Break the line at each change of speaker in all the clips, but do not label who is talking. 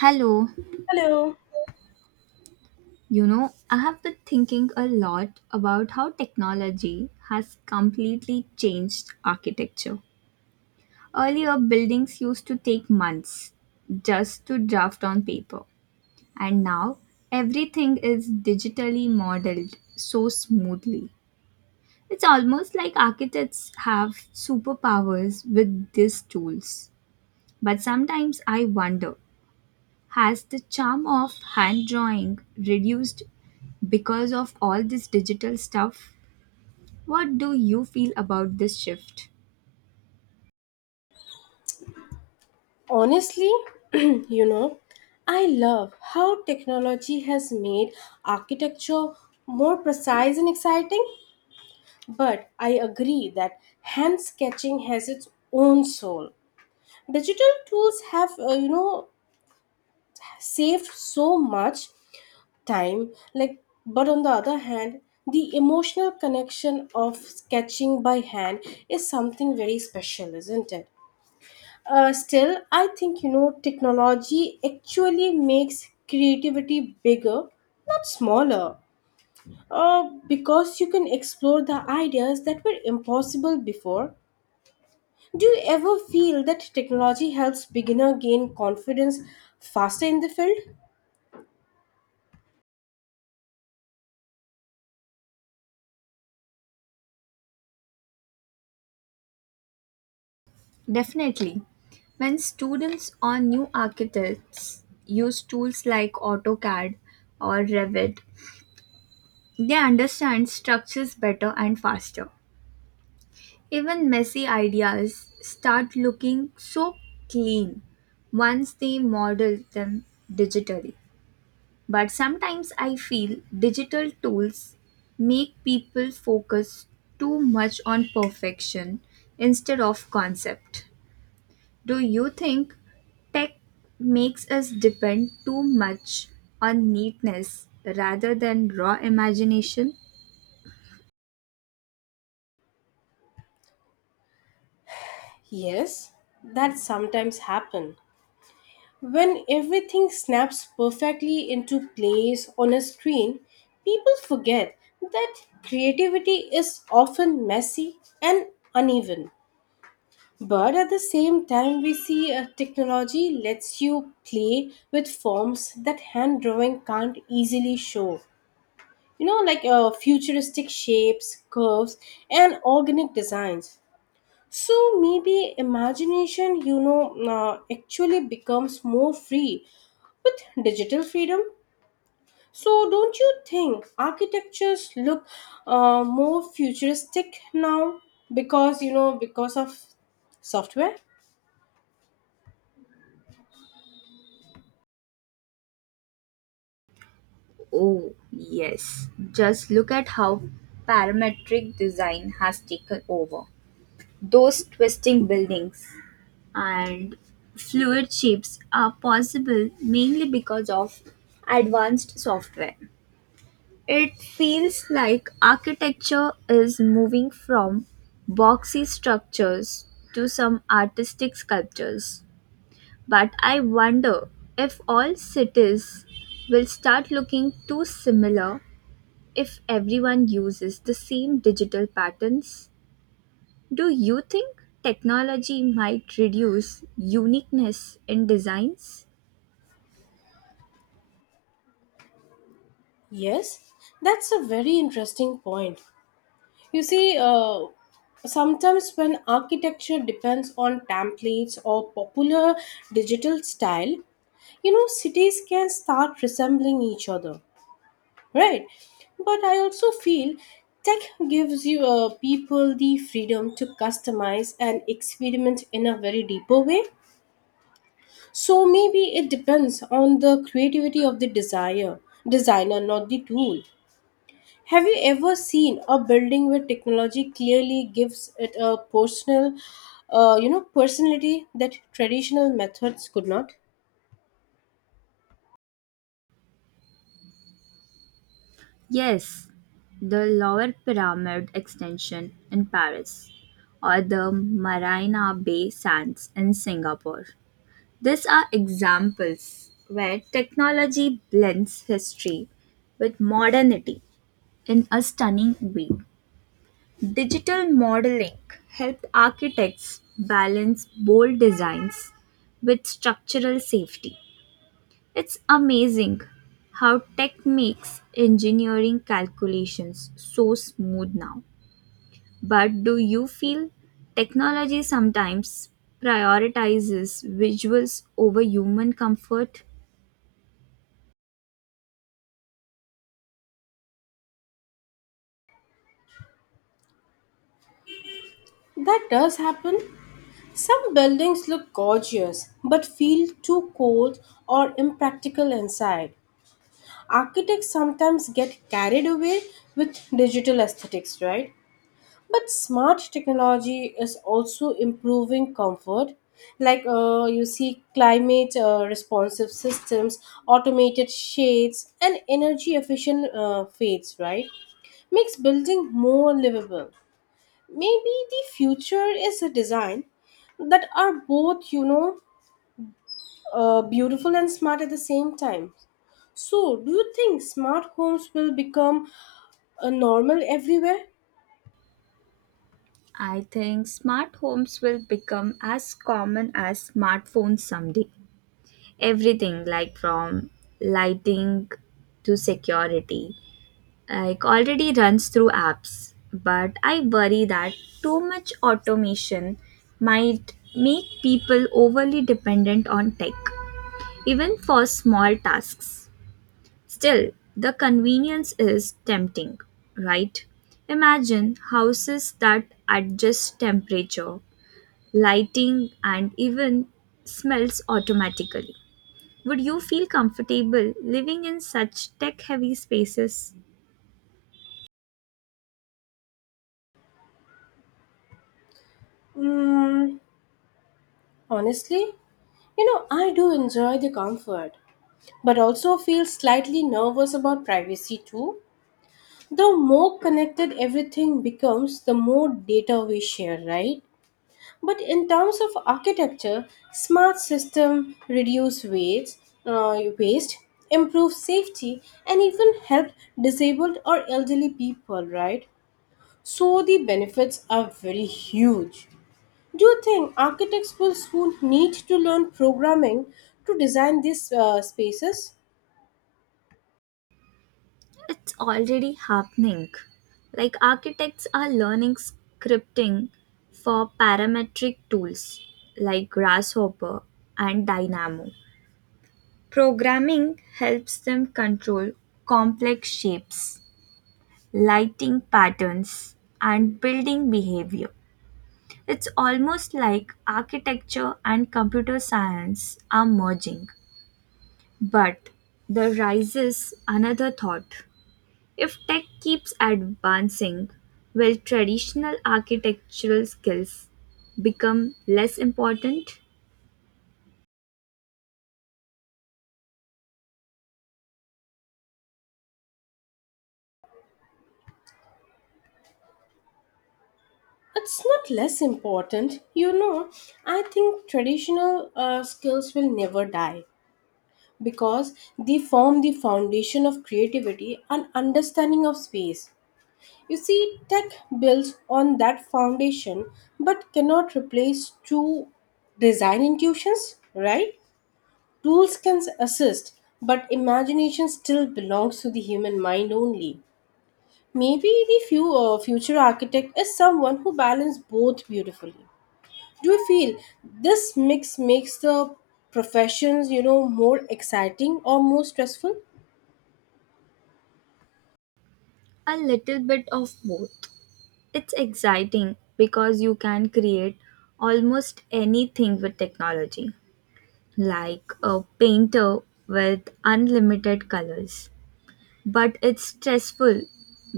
Hello.
Hello.
I have been thinking a lot about how technology has completely changed architecture. Earlier, buildings used to take months just to draft on paper, and now everything is digitally modeled so smoothly. It's almost like architects have superpowers with these tools. But sometimes I wonder, has the charm of hand drawing reduced because of all this digital stuff? What do you feel about this shift?
Honestly, you know, I love how technology has made architecture more precise and exciting, but I agree that hand sketching has its own soul. Digital tools have, saved so much time, like, but on the other hand, the emotional connection of sketching by hand is something very special, isn't it? Still, I think you know technology actually makes creativity bigger, not smaller. Because you can explore the ideas that were impossible before. Do you ever feel that technology helps beginner gain confidence faster in the field?
Definitely. When students or new architects use tools like AutoCAD or Revit, they understand structures better and faster. Even messy ideas start looking so clean once they model them digitally. But sometimes I feel digital tools make people focus too much on perfection instead of concept. Do you think tech makes us depend too much on neatness rather than raw imagination?
Yes, that sometimes happen. When everything snaps perfectly into place on a screen, people forget that creativity is often messy and uneven. But at the same time, we see a technology lets you play with forms that hand drawing can't easily show. You know, like futuristic shapes, curves, and organic designs. So maybe imagination, actually becomes more free with digital freedom. So, don't you think architectures look more futuristic now because because of software?
Oh, yes. Just look at how parametric design has taken over. Those twisting buildings, and fluid shapes are possible mainly because of advanced software. It feels like architecture is moving from boxy structures to some artistic sculptures. But I wonder if all cities will start looking too similar if everyone uses the same digital patterns. Do you think technology might reduce uniqueness in designs?
Yes, that's a very interesting point. You see, sometimes when architecture depends on templates or popular digital style, you know, cities can start resembling each other. Right, but I also feel tech gives you people the freedom to customize and experiment in a very deeper way. So maybe it depends on the creativity of the desire designer, not the tool. Have you ever seen a building where technology clearly gives it a personal you know personality that traditional methods could not?
Yes, the Lower Pyramid extension in Paris or the Marina Bay Sands in Singapore. These are examples where technology blends history with modernity in a stunning way. Digital modeling helped architects balance bold designs with structural safety. It's amazing how tech makes engineering calculations so smooth now. But do you feel technology sometimes prioritizes visuals over human comfort?
That does happen. Some buildings look gorgeous but feel too cold or impractical inside. Architects sometimes get carried away with digital aesthetics, right? But smart technology is also improving comfort. Like you see, climate responsive systems, automated shades, and energy efficient fades, right? Makes building more livable. Maybe the future is a design that are both beautiful and smart at the same time. So, do you think smart homes will become a normal everywhere?
I think smart homes will become as common as smartphones someday. Everything like from lighting to security like already runs through apps, but I worry that too much automation might make people overly dependent on tech even for small tasks. Still, the convenience is tempting, right? Imagine houses that adjust temperature, lighting, and even smells automatically. Would you feel comfortable living in such tech heavy spaces?
Mm, honestly, you know, I do enjoy the comfort, but also feel slightly nervous about privacy too. The more connected everything becomes, the more data we share, right? But in terms of architecture, smart system reduce waste, uh, waste, improve safety, and even help disabled or elderly people. Right. So the benefits are very huge. Do you think architects will soon need to learn programming to design these spaces?
It's already happening. Like architects are learning scripting for parametric tools like Grasshopper and Dynamo. Programming helps them control complex shapes, lighting patterns, and building behavior. It's almost like architecture and computer science are merging. But there rises another thought. If tech keeps advancing, will traditional architectural skills become less important?
It's not less important, you know. I think traditional skills will never die because they form the foundation of creativity and understanding of space. You see, tech builds on that foundation but cannot replace true design intuitions, right? Tools can assist, but imagination still belongs to the human mind only. Maybe the future architect is someone who balances both beautifully. Do you feel this mix makes the professions, you know, more exciting or more stressful?
A little bit of both. It's exciting because you can create almost anything with technology, like a painter with unlimited colors. But it's stressful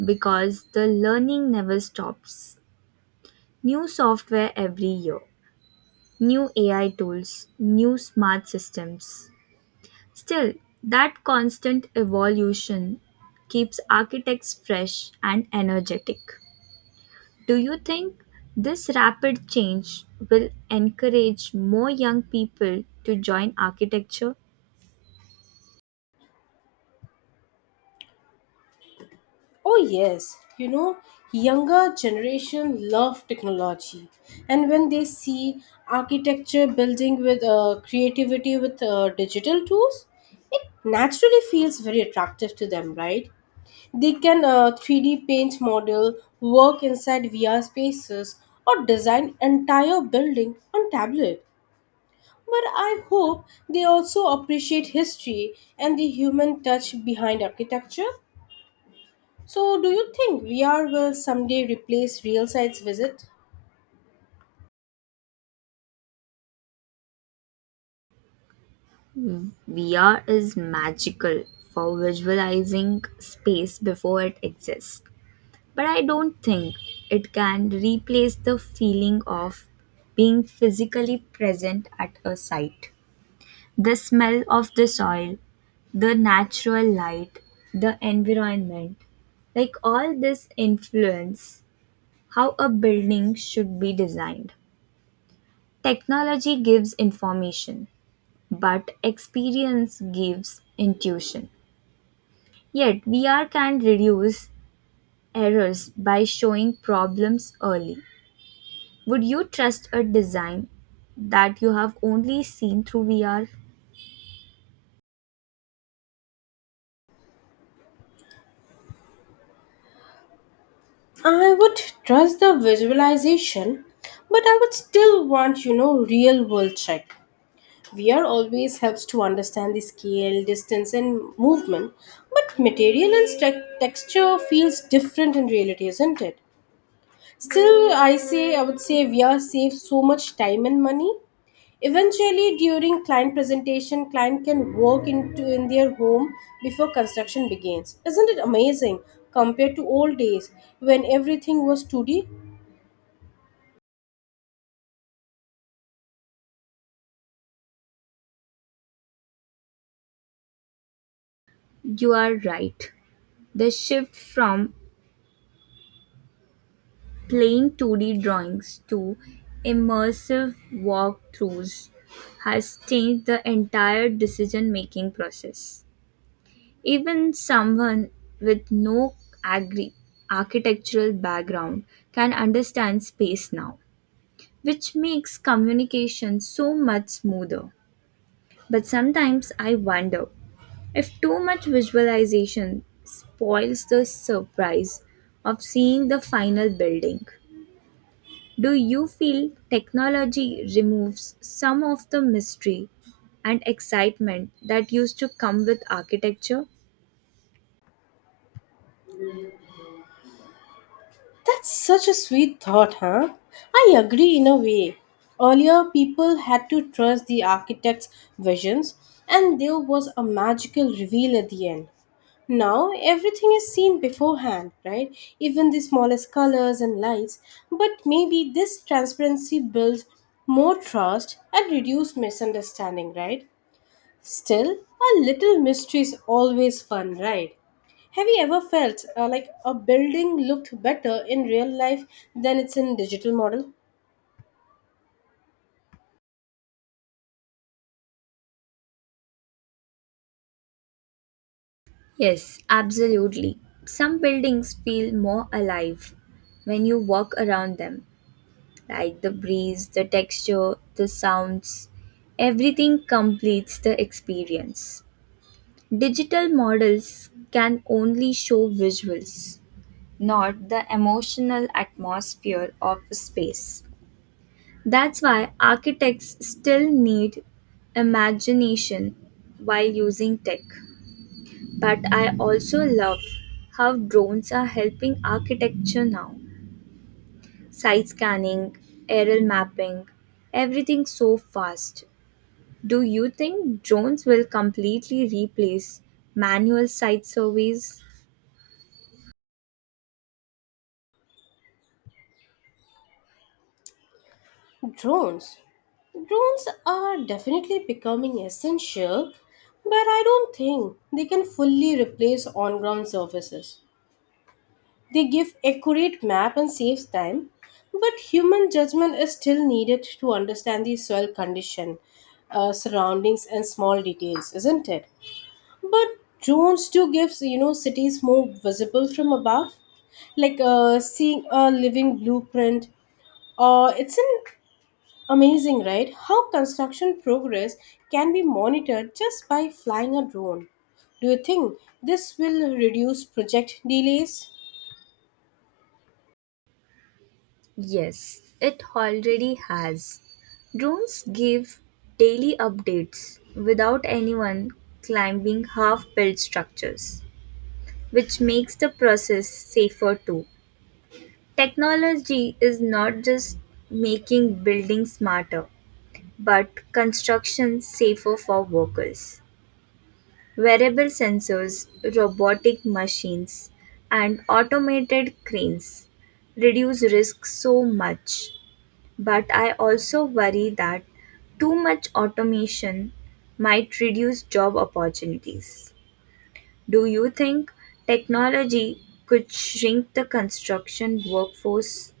because the learning never stops. New software every year, new AI tools, new smart systems. Still, that constant evolution keeps architects fresh and energetic. Do you think this rapid change will encourage more young people to join architecture?
Oh, yes. You know, younger generation love technology. And when they see architecture building with creativity with digital tools, it naturally feels very attractive to them, right? They can 3D paint model, work inside VR spaces, or design entire building on tablet. But I hope they also appreciate history and the human touch behind architecture. So, do you think VR will someday replace real sites visit?
VR is magical for visualizing space before it exists, but I don't think it can replace the feeling of being physically present at a site. The smell of the soil, the natural light, the environment, like all this influence how a building should be designed. Technology gives information, but experience gives intuition. Yet, VR can reduce errors by showing problems early. Would you trust a design that you have only seen through VR?
I would trust the visualization, but I would still want, you know, real world check. VR always helps to understand the scale, distance, and movement, but material and texture feels different in reality, isn't it? Still, I would say VR saves so much time and money. Eventually, during client presentation, client can work into in their home before construction begins. Isn't it amazing compared to old days when everything was 2D?
You are right. The shift from plain two-D drawings to immersive walkthroughs has changed the entire decision-making process. Even someone with no agri- architectural background can understand space now, which makes communication so much smoother. But sometimes I wonder if too much visualization spoils the surprise of seeing the final building. Do you feel technology removes some of the mystery and excitement that used to come with architecture?
That's such a sweet thought, huh? I agree in a way. Earlier, people had to trust the architect's visions, and there was a magical reveal at the end. Now, everything is seen beforehand, right? Even the smallest colors and lights. But maybe this transparency builds more trust and reduces misunderstanding, right? Still, a little mystery is always fun, right? Have you ever felt like a building looked better in real life than it's in digital model?
Yes, absolutely. Some buildings feel more alive when you walk around them, like the breeze, the texture, the sounds. Everything completes the experience. Digital models can only show visuals, not the emotional atmosphere of a space. That's why architects still need imagination while using tech. But I also love how drones are helping architecture now. Site scanning, aerial mapping, everything so fast. Do you think drones will completely replace manual site surveys?
Drones. Drones are definitely becoming essential, but I don't think they can fully replace on-ground services. They give accurate map and saves time, but human judgment is still needed to understand the soil condition, surroundings, and small details, isn't it? But drones do give you know cities more visible from above, like seeing a living blueprint. Or it's an amazing, right? How construction progress can be monitored just by flying a drone. Do you think this will reduce project delays?
Yes, it already has. Drones give daily updates without anyone climbing half built structures, which makes the process safer too. Technology is not just making buildings smarter, but construction safer for workers. Wearable sensors, robotic machines, and automated cranes reduce risk so much. But I also worry that too much automation might reduce job opportunities. Do you think technology could shrink the construction workforce?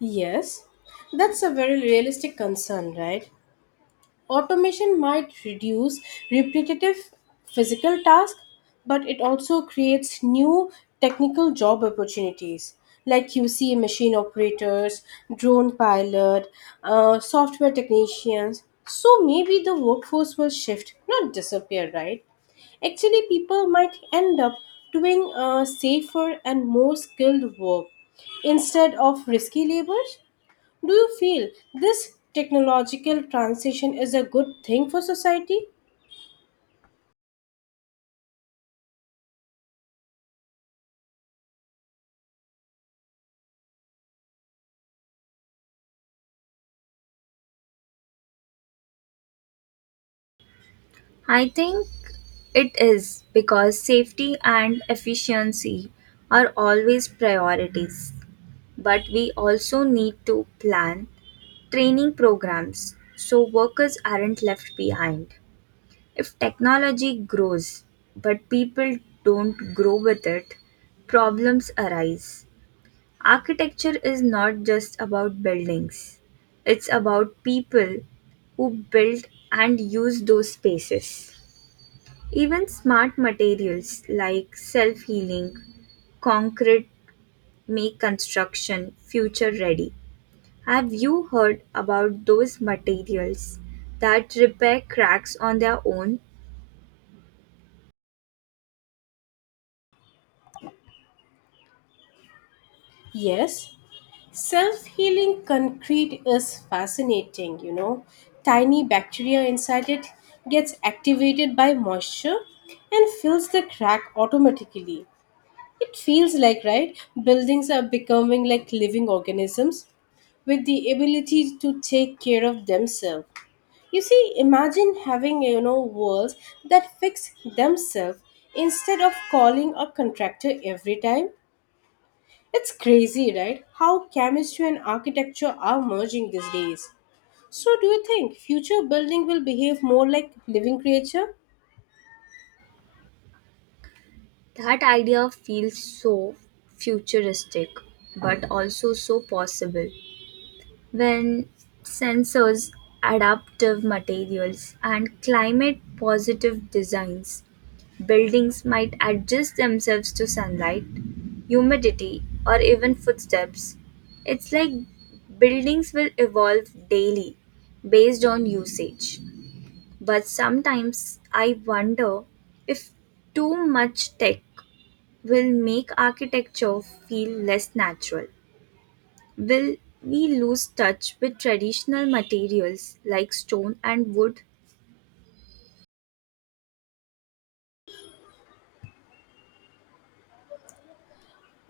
Yes, that's a very realistic concern, right? Automation might reduce repetitive physical tasks, but it also creates new technical job opportunities like QC machine operators, drone pilot, software technicians. So maybe the workforce will shift, not disappear, right? Actually, people might end up doing safer and more skilled work instead of risky labors. Do you feel this technological transition is a good thing for society?
I think it is, because safety and efficiency are always priorities. But we also need to plan training programs so workers aren't left behind. If technology grows but people don't grow with it, problems arise. Architecture is not just about buildings, it's about people who build and use those spaces. Even smart materials like self healing concrete make construction future ready. Have you heard about those materials that repair cracks on their own?
Yes. Self healing concrete is fascinating, you know. Tiny bacteria inside it gets activated by moisture and fills the crack automatically. It feels like, right, buildings are becoming like living organisms with the ability to take care of themselves. You see, imagine having you know walls that fix themselves instead of calling a contractor every time. It's crazy, right? How chemistry and architecture are merging these days. So, do you think future building will behave more like living creature?
That idea feels so futuristic, but also so possible. When sensors, adaptive materials, and climate positive designs, buildings might adjust themselves to sunlight, humidity, or even footsteps. It's like buildings will evolve daily based on usage. But sometimes I wonder if too much tech will make architecture feel less natural. Will we lose touch with traditional materials like stone and wood?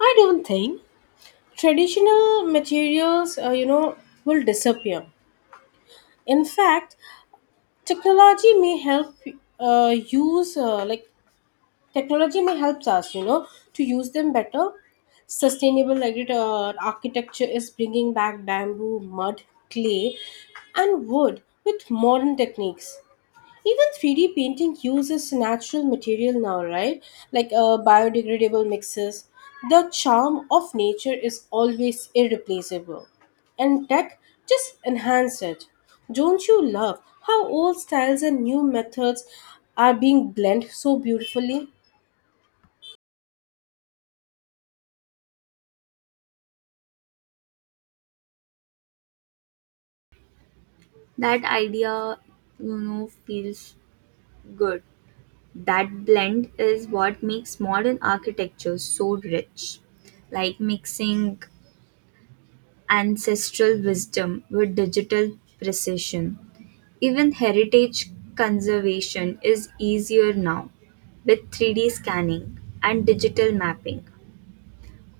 I don't think traditional materials, will disappear. In fact, technology may help uh, use uh, like Technology may help us, you know, to use them better. Sustainable architecture is bringing back bamboo, mud, clay, and wood with modern techniques. Even 3D painting uses natural material now, right? Like biodegradable mixes. The charm of nature is always irreplaceable, and tech just enhance it. Don't you love how old styles and new methods are being blended so beautifully?
That idea, feels good. That blend is what makes modern architecture so rich, like mixing ancestral wisdom with digital precision. Even heritage conservation is easier now with 3D scanning and digital mapping.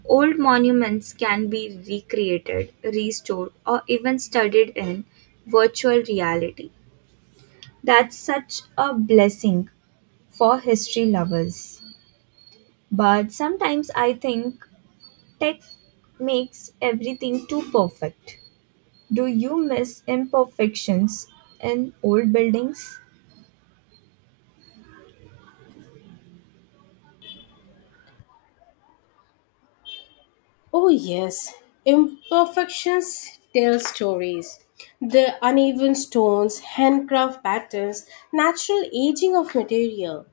Old monuments can be recreated, restored, or even studied in virtual reality. That's such a blessing for history lovers. But sometimes I think tech makes everything too perfect. Do you miss imperfections in old buildings?
Oh, yes. Imperfections tell stories. The uneven stones, handcraft patterns, natural aging of material.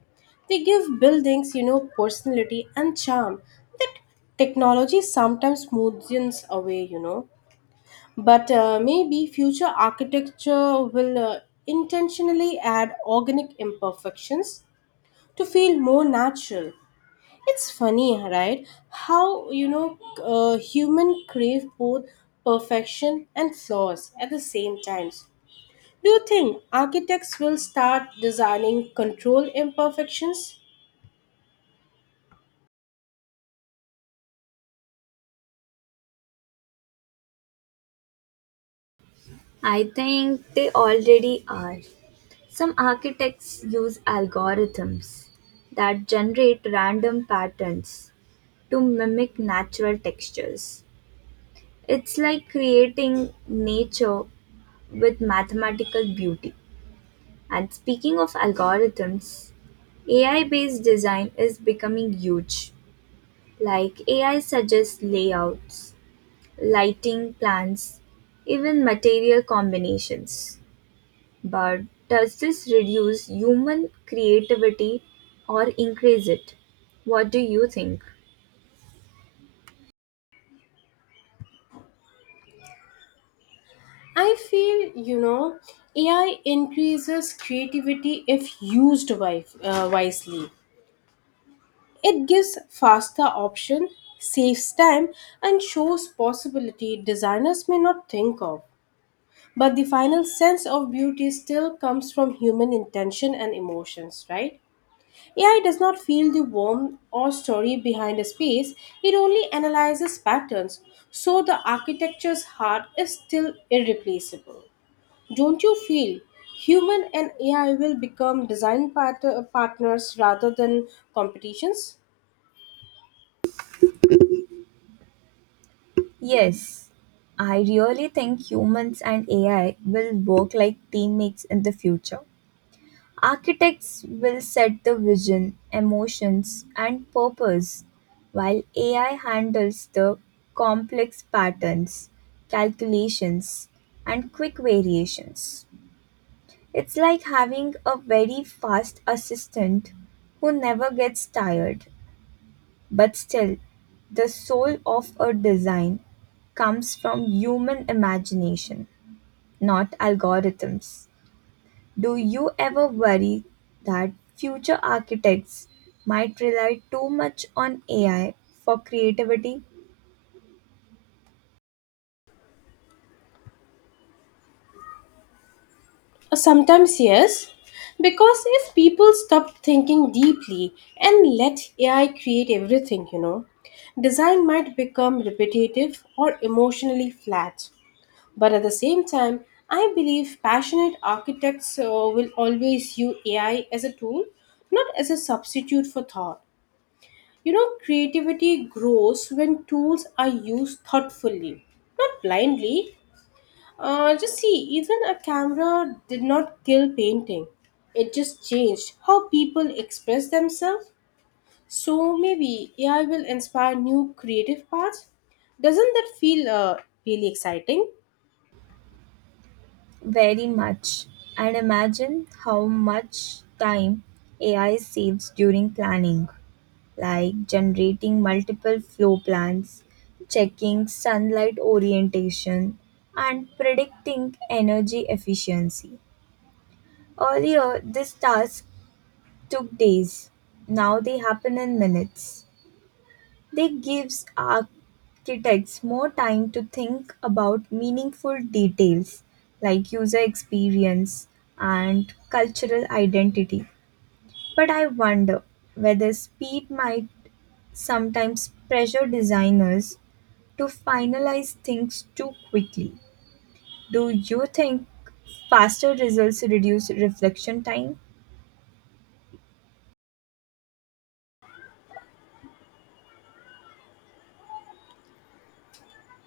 They give buildings, you know, personality and charm that technology sometimes smoothens away, you know. But maybe future architecture will intentionally add organic imperfections to feel more natural. It's funny, right? How human crave both perfection and flaws at the same times. Do you think architects will start designing controlled imperfections?
I think they already are. Some architects use algorithms that generate random patterns to mimic natural textures. It's like creating nature with mathematical beauty. And speaking of algorithms, AI based design is becoming huge. Like AI suggests layouts, lighting plans, even material combinations. But does this reduce human creativity or increase it? What do you think?
I feel you know AI increases creativity if used wisely. It gives faster option, saves time, and shows possibility designers may not think of. But the final sense of beauty still comes from human intention and emotions, right? AI does not feel the warmth or story behind a space, it only analyzes patterns, so the architecture's heart is still irreplaceable. Don't you feel human and AI will become design partners rather than competitions?
Yes, I really think humans and AI will work like teammates in the future. Architects will set the vision, emotions, and purpose, while AI handles the complex patterns, calculations, and quick variations. It's like having a very fast assistant who never gets tired, but still, the soul of a design comes from human imagination, not algorithms. Do you ever worry that future architects might rely too much on AI for creativity?
Sometimes, yes, because if people stop thinking deeply and let AI create everything, you know, design might become repetitive or emotionally flat. But at the same time, I believe passionate architects will always use AI as a tool, not as a substitute for thought. You know, creativity grows when tools are used thoughtfully, not blindly. Just see, even a camera did not kill painting. It just changed how people express themselves. So maybe AI will inspire new creative paths. Doesn't that feel really exciting?
Very much. And imagine how much time AI saves during planning. Like generating multiple flow plans, checking sunlight orientation, and predicting energy efficiency. Earlier, these tasks took days. Now they happen in minutes. They gives architects more time to think about meaningful details like user experience and cultural identity. But I wonder whether speed might sometimes pressure designers to finalize things too quickly. Do you think faster results reduce reflection time?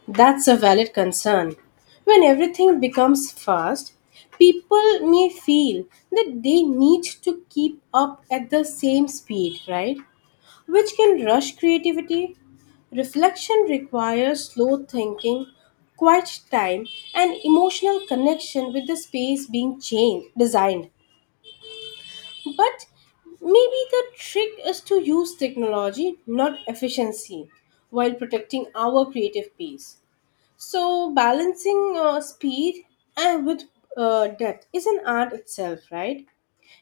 That's a valid concern. When everything becomes fast, people may feel that they need to keep up at the same speed, right? Which can rush creativity. Reflection requires slow thinking, quiet time, and emotional connection with the space being changed, designed. But maybe the trick is to use technology, not efficiency, while protecting our creative peace. So balancing speed and with depth is an art itself, right?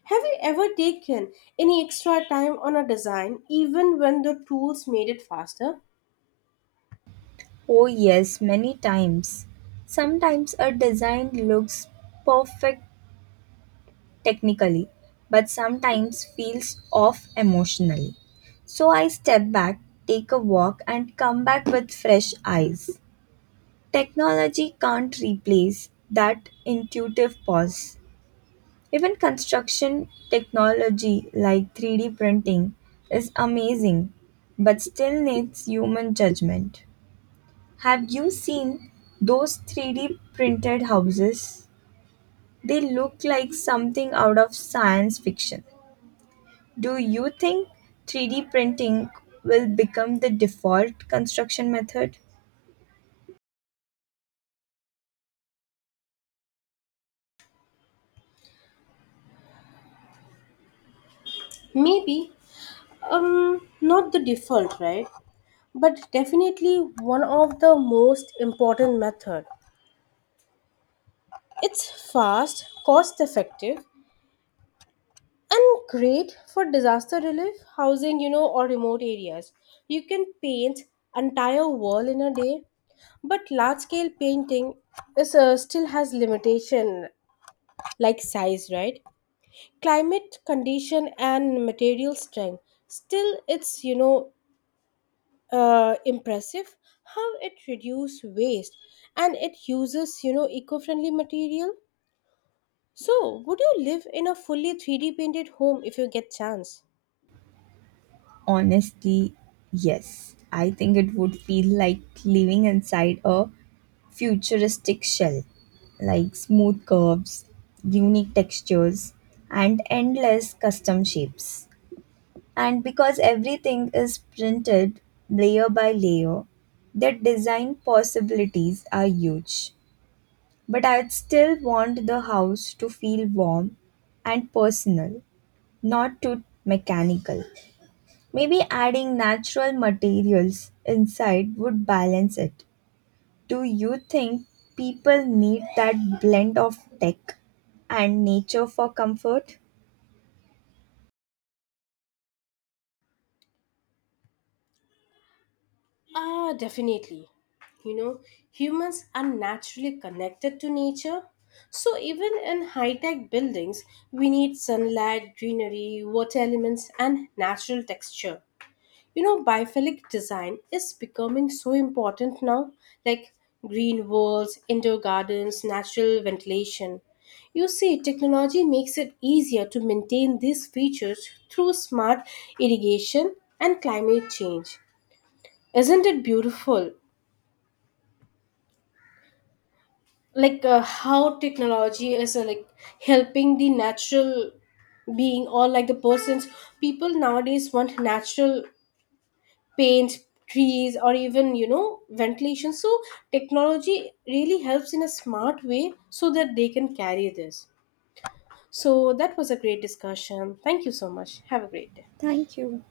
Have you ever taken any extra time on a design even when the tools made it faster?
Oh, yes, many times. Sometimes a design looks perfect technically, but sometimes feels off emotionally. So I step back, take a walk, and come back with fresh eyes. Technology can't replace that intuitive pause. Even construction technology like 3D printing is amazing but still needs human judgment. Have you seen those 3D printed houses? They look like something out of science fiction. Do you think 3D printing will become the default construction method?
Maybe not the default, right? But definitely one of the most important method. It's fast, cost effective. And great for disaster relief, housing, you know, or remote areas. You can paint entire wall in a day, but large scale painting is still has limitation like size, right? Climate condition and material strength. Still, it's impressive how it reduce waste and it uses you know eco-friendly material. So, would you live in a fully 3D painted home if you get chance?
Honestly, yes. I think it would feel like living inside a futuristic shell, like smooth curves, unique textures, and endless custom shapes. And because everything is printed layer by layer, the design possibilities are huge. But I'd still want the house to feel warm and personal, not too mechanical. Maybe adding natural materials inside would balance it. Do you think people need that blend of tech and nature for comfort?
Ah, definitely. You know, humans are naturally connected to nature. So, even in high tech buildings, we need sunlight, greenery, water elements, and natural texture. You know, biophilic design is becoming so important now, like green walls, indoor gardens, natural ventilation. You see, technology makes it easier to maintain these features through smart irrigation and climate change. Isn't it beautiful? Like how technology is like helping the natural being or like the persons, people nowadays want natural paint trees or even you know ventilation, so technology really helps in a smart way so that they can carry this. So that was a great discussion, thank you so much, have a great day.
Thank you.